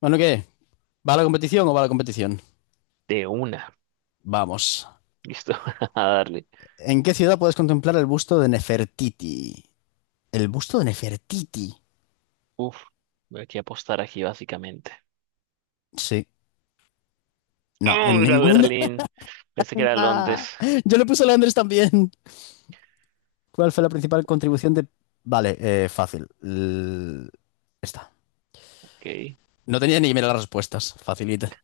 Bueno, ¿qué? ¿Va a la competición o va a la competición? De una. Vamos. Listo. A darle. ¿En qué ciudad puedes contemplar el busto de Nefertiti? ¿El busto de Nefertiti? Uf. Voy aquí a apostar aquí, básicamente. Sí. No, en ¡Oh, era ninguna. Berlín! Pensé que era Ah, Londres. yo le puse a Leandres también. ¿Cuál fue la principal contribución de...? Vale, fácil. Esta. Ok. No tenía ni que mirar las respuestas. Facilita.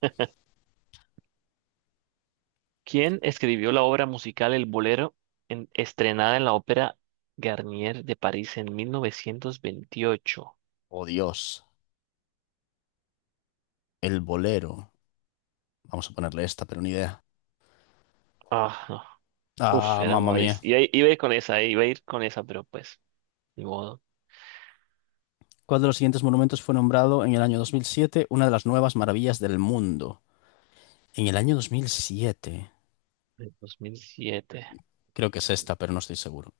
¿Quién escribió la obra musical El Bolero estrenada en la Ópera Garnier de París en 1928? Oh, Dios. El bolero. Vamos a ponerle esta, pero ni idea. Ah, no. Uf, Ah, era mamma Maurice. mía. Iba a ir con esa, iba a ir con esa, pero pues, ni modo. ¿Cuál de los siguientes monumentos fue nombrado en el año 2007 una de las nuevas maravillas del mundo? En el año 2007, En 2007. creo que es esta, pero no estoy seguro.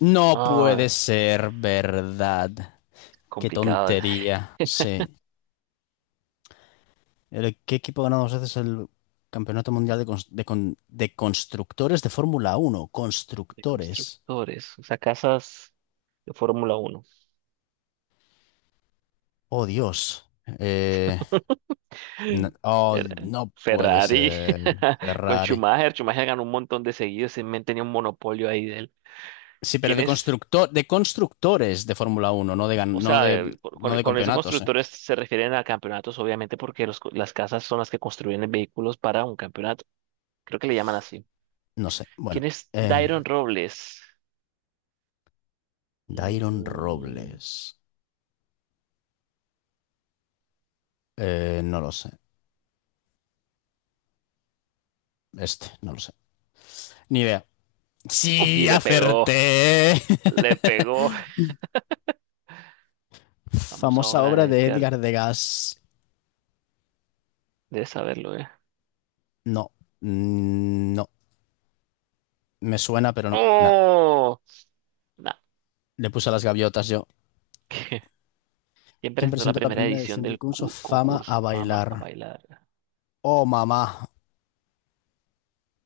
No puede Ah, ser verdad. Qué complicado. tontería. Sí. ¿Qué equipo ha ganado dos veces el Campeonato Mundial de Constructores de Fórmula Uno? De Constructores. constructores. O sea, casas de Fórmula uno. Oh, Dios. Eh, no, oh, Era no puede Ferrari ser con Ferrari. Schumacher. Schumacher ganó un montón de seguidos. Ese men tenía un monopolio ahí de él. Sí, pero ¿Quién de es? constructor, de constructores de Fórmula Uno, no de, gan- O no sea, de, no de con esos campeonatos, ¿eh? constructores se refieren a campeonatos, obviamente, porque las casas son las que construyen los vehículos para un campeonato. Creo que le llaman así. No sé. Bueno. ¿Quién es eh, Dairon Robles? Dairon Mm, Robles. No lo sé. Este, no lo sé. Ni idea. uf, y Sí, le pegó. acerté. Le pegó. Vamos a Famosa obra obra de de Edgar. Edgar Degas. Debes saberlo, ¿eh? No, no. Me suena, pero no. Nah. ¡Oh! Nah. Le puse a las gaviotas yo. ¿Quién ¿Quién presentó la presentó la primera primera edición edición del del concurso Fama a concurso Fama a bailar? bailar? Oh, mamá.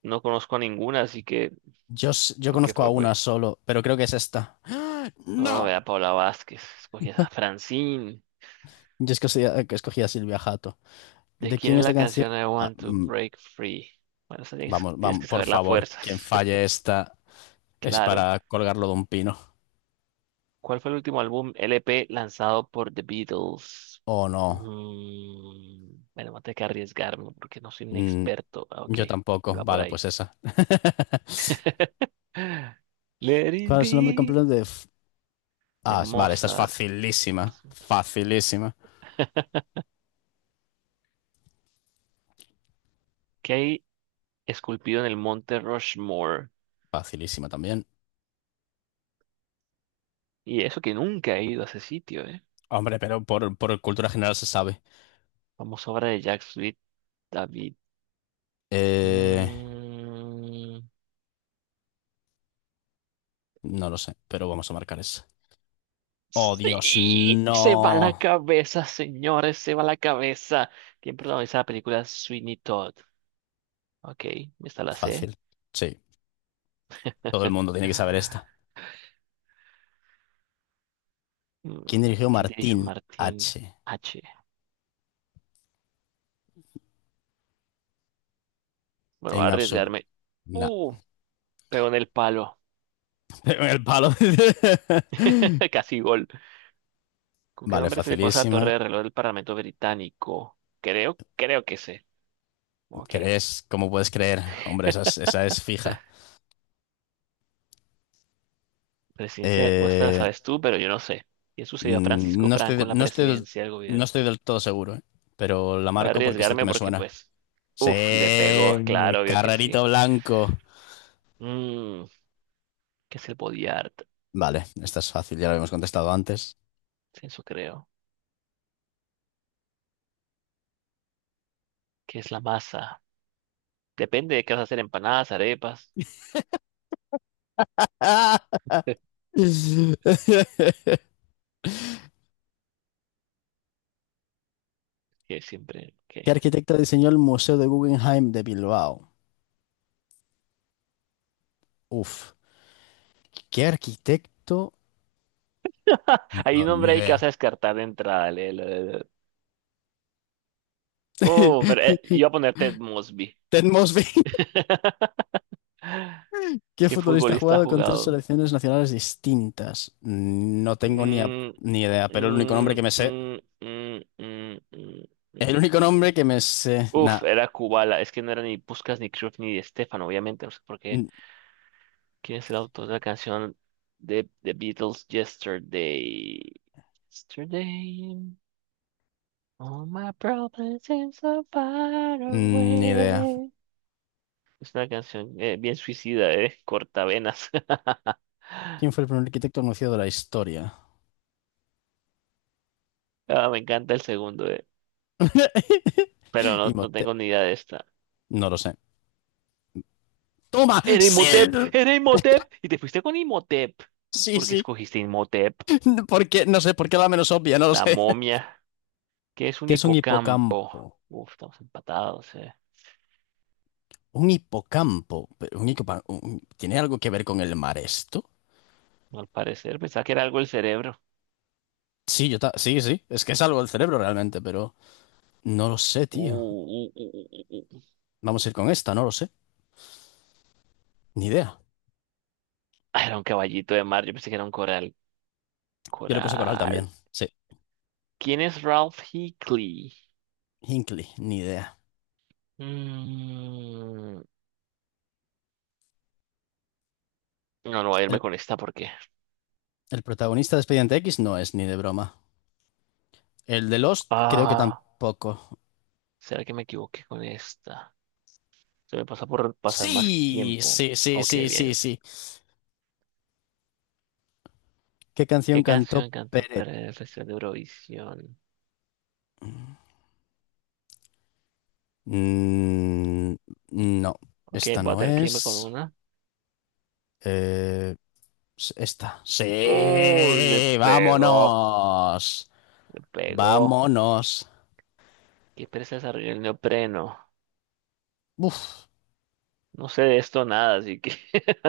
No conozco a ninguna, así que Yo lo que conozco a fue una fue. solo, pero creo que es esta. ¡Ah! Oh, a ¡No! Paula Vázquez, escogí a Francine. Yo es que, escogí a Silvia Jato. ¿De ¿De quién quién es es la la canción? canción I Ah. Want to Break Free? Bueno, esa tienes, Vamos, tienes vamos, que por saber las favor, quien fuerzas. falle esta es Claro. para colgarlo de un pino. ¿Cuál fue el último álbum LP lanzado por The Beatles? Oh, no. Bueno, voy a tener que arriesgarme porque no soy un Mm, experto. Ah, ok, yo tampoco. iba por Vale, ahí. pues esa. Let it ¿Cuál es el nombre be completo de...? De Ah, vale, esta es Mozart. facilísima. Facilísima. ¿Qué hay esculpido en el monte Rushmore? Facilísima también. Y eso que nunca he ido a ese sitio, ¿eh? Hombre, pero por cultura general se sabe. Famosa obra de Jacques Sweet David. Eh, Mm, no lo sé, pero vamos a marcar esa. Oh, Dios, sí, se va la no. cabeza, señores, se va la cabeza. ¿Quién protagoniza la película Sweeney Todd? Ok, esta la sé. Fácil. Sí, todo el mundo tiene que saber esta. Mm, ¿Quién dirigió ¿quién dirigió Martín Martin H? H? Bueno, voy a En absoluto. arriesgarme. Uh, pegó en el palo. Pero el palo. Casi gol. ¿Con qué Vale, nombre se le conoce la facilísima. torre de reloj del Parlamento Británico? Creo, que sé. Ok. ¿Crees? ¿Cómo puedes creer? Hombre, esa es fija. Presidencia, o esta la Eh, sabes tú, pero yo no sé. ¿Qué sucedió a mm, Francisco no estoy, Franco de- en la no estoy, del- presidencia del no gobierno? estoy del todo seguro, ¿eh? Pero la Voy a marco porque es el que arriesgarme me porque, suena. pues, Sí, uff, le pegó, claro, obvio que carrerito sí. blanco. Mm, ¿Qué es el body art? Vale, esta es fácil, ya lo habíamos contestado antes. Eso creo. ¿Qué es la masa? Depende de qué vas a hacer, empanadas, arepas, ¡Ah! ¿Qué que siempre, que arquitecto diseñó el Museo de Guggenheim de Bilbao? Uf, ¿qué arquitecto? hay No, un ni nombre ahí que vas idea. a descartar de entrada. Oh, pero iba a poner Ted Mosby. Ted Mosby. ¿Qué ¿Qué futbolista ha futbolista ha jugado con tres jugado? selecciones nacionales distintas? No tengo ni, a- Mm, ni idea, pero el único mm, nombre que me mm, sé. mm, mm, mm, El mm, único mm. nombre que me sé. Nah, Uf, era Kubala. Es que no era ni Puskas, ni Cruyff, ni Di Stefano, obviamente. No sé por qué. n- ¿Quién es el autor de la canción de The Beatles Yesterday? Yesterday. All my problems seem so far ni idea. away. Es una canción bien suicida, eh. Cortavenas. ¿Quién fue el primer arquitecto anunciado de la historia? Ah, me encanta el segundo, eh. Pero Y no Mote- tengo ni idea de esta. No lo sé. ¡Toma! Era ¡Sí! Imhotep, era Imhotep. Y te fuiste con Imhotep. Sí, ¿Por qué sí. escogiste Imhotep? ¿Por qué? No sé, ¿por qué la menos obvia? No lo La sé. momia. ¿Qué es un ¿Qué es un hipocampo? hipocampo? Uf, estamos empatados, eh. Un hipocampo. Pero ¿tiene algo que ver con el mar esto? Al parecer pensaba que era algo el cerebro. Sí, sí, sí. Es que es algo del cerebro realmente, pero. No lo sé, Uh, tío. uh, uh, uh, uh, uh. uh. Vamos a ir con esta, no lo sé. Ni idea. Ah, era un caballito de mar, yo pensé que era un coral. Yo le puse Coral Coral. también. Sí. ¿Quién es Ralph Hickley? Hinkley, ni idea. Mm, No, no voy a El, irme con esta porque. el protagonista de Expediente X no es ni de broma. El de Lost creo que Ah, tampoco. ¿será que me equivoqué con esta? Se me pasó por pasar más Sí, tiempo. sí, sí, Ok, sí, sí, bien. sí. ¿Qué canción ¿Qué cantó canción cantó Peret? Pérez en el Festival de Eurovisión? Mm, no, Ok, esta voy a no tener que irme con es. una. Eh, Esta. Uy, le Sí, pegó. vámonos. Le pegó. Vámonos. ¿Qué pereza desarrolló el neopreno? Uf, No sé de esto nada, así que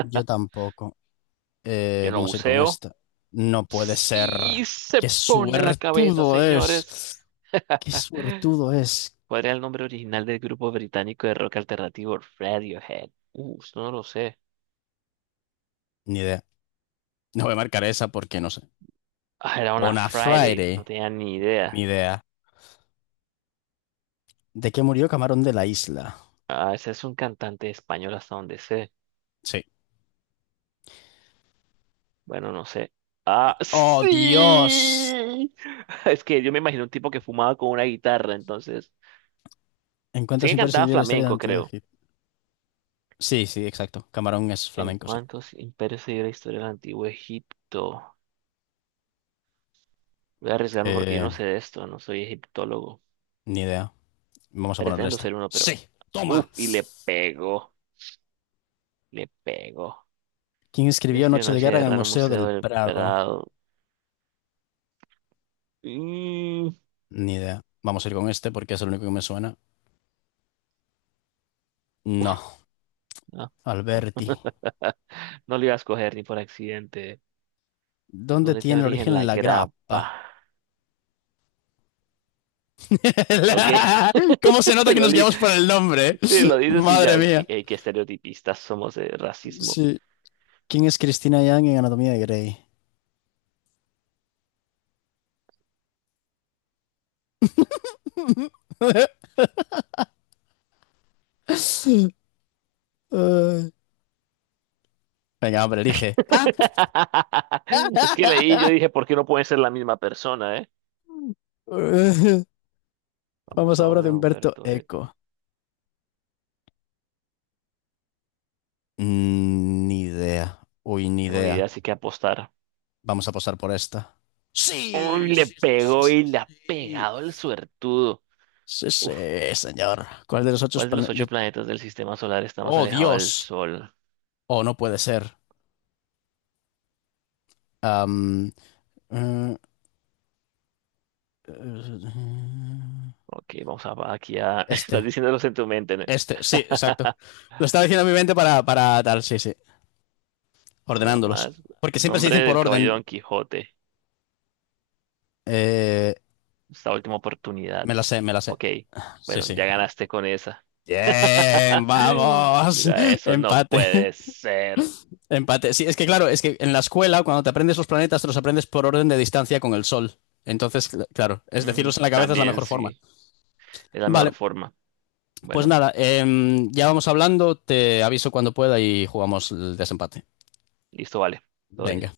yo tampoco. yo no Vamos a ir con buceo. esta. No puede Sí, ser. se ¡Qué pone la cabeza, suertudo señores. es! ¡Qué suertudo es! ¿Cuál era el nombre original del grupo británico de rock alternativo Radiohead? Esto no lo sé. Ni idea. No voy a marcar esa porque no sé. Ah, era una On a Friday, no Friday. tenía ni Ni idea. idea. ¿De qué murió Camarón de la Isla? Ah, ese es un cantante español hasta donde sé. Sí. Bueno, no sé. Ah, ¡Oh, Dios! sí. Es que yo me imagino un tipo que fumaba con una guitarra, entonces. Sí Encuentros que cantaba imprescindibles de la historia flamenco, de la creo. Egipto. Sí, sí, exacto. Camarón es ¿En flamenco, sí. cuántos imperios se dio la historia del antiguo Egipto? Voy a arriesgarme porque yo Eh, no sé de esto, no soy egiptólogo. Ni idea. Vamos a ponerle Pretendo esta. ser uno, pero... ¡Sí! Uf, ¡Toma! y le pegó, le pegó. ¿Quién Le escribió escribió Noche de Noche Guerra de en el Guerra en el Museo Museo del del Prado? Prado. Mm, Ni idea. Vamos a ir con este porque es el único que me suena. No, no, no, Alberti. no lo iba a escoger ni por accidente. ¿Dónde ¿Dónde tiene tiene origen origen la la grapa? grappa? Ok, La- ¿Cómo se nota que lo, nos li- guiamos por el nombre? sí, lo dices y Madre ya, qué, mía. Qué estereotipistas somos de racismo. Sí. ¿Quién es Cristina Yang en Anatomía de Grey? Ay. Venga, hombre, elige. Ah. Es que leí, yo dije, ¿por qué no pueden ser la misma persona, eh? Vamos Vamos a a obra ver de a Humberto Humberto Eco. Eco. Ni idea. Uy, ni No tengo ni idea, idea. así que apostar. Vamos a posar por esta. Sí, Uy, le sí, sí, sí, pegó y le sí, ha sí. pegado el suertudo. Sí, sí, Uf, señor. ¿Cuál de los ocho ¿cuál de los ocho paneles? planetas del sistema solar está más ¡Oh, alejado del Dios! Sol? O no puede ser. Am, eh, eh, Ok, vamos a aquí a... estás este. diciéndolos en tu mente, ¿no? Este, sí, exacto. Lo estaba diciendo en mi mente para tal, sí, sí. Una Ordenándolos. más. Porque siempre se Nombre dicen por del orden. caballero Don Quijote. Eh, Esta última oportunidad. Me la sé, me la sé. Ok. Sí, Bueno, sí. ya ganaste con esa. Bien, vamos. Mira, eso no Empate, puede ser. empate. Sí, es que claro, es que en la escuela, cuando te aprendes los planetas, te los aprendes por orden de distancia con el Sol. Entonces, claro, es Mm, decirlos en la cabeza es la también mejor forma. sí. Es la mejor Vale. forma. Pues Bueno, nada, ya vamos hablando, te aviso cuando pueda y jugamos el desempate. listo, vale. Todo Venga. bien.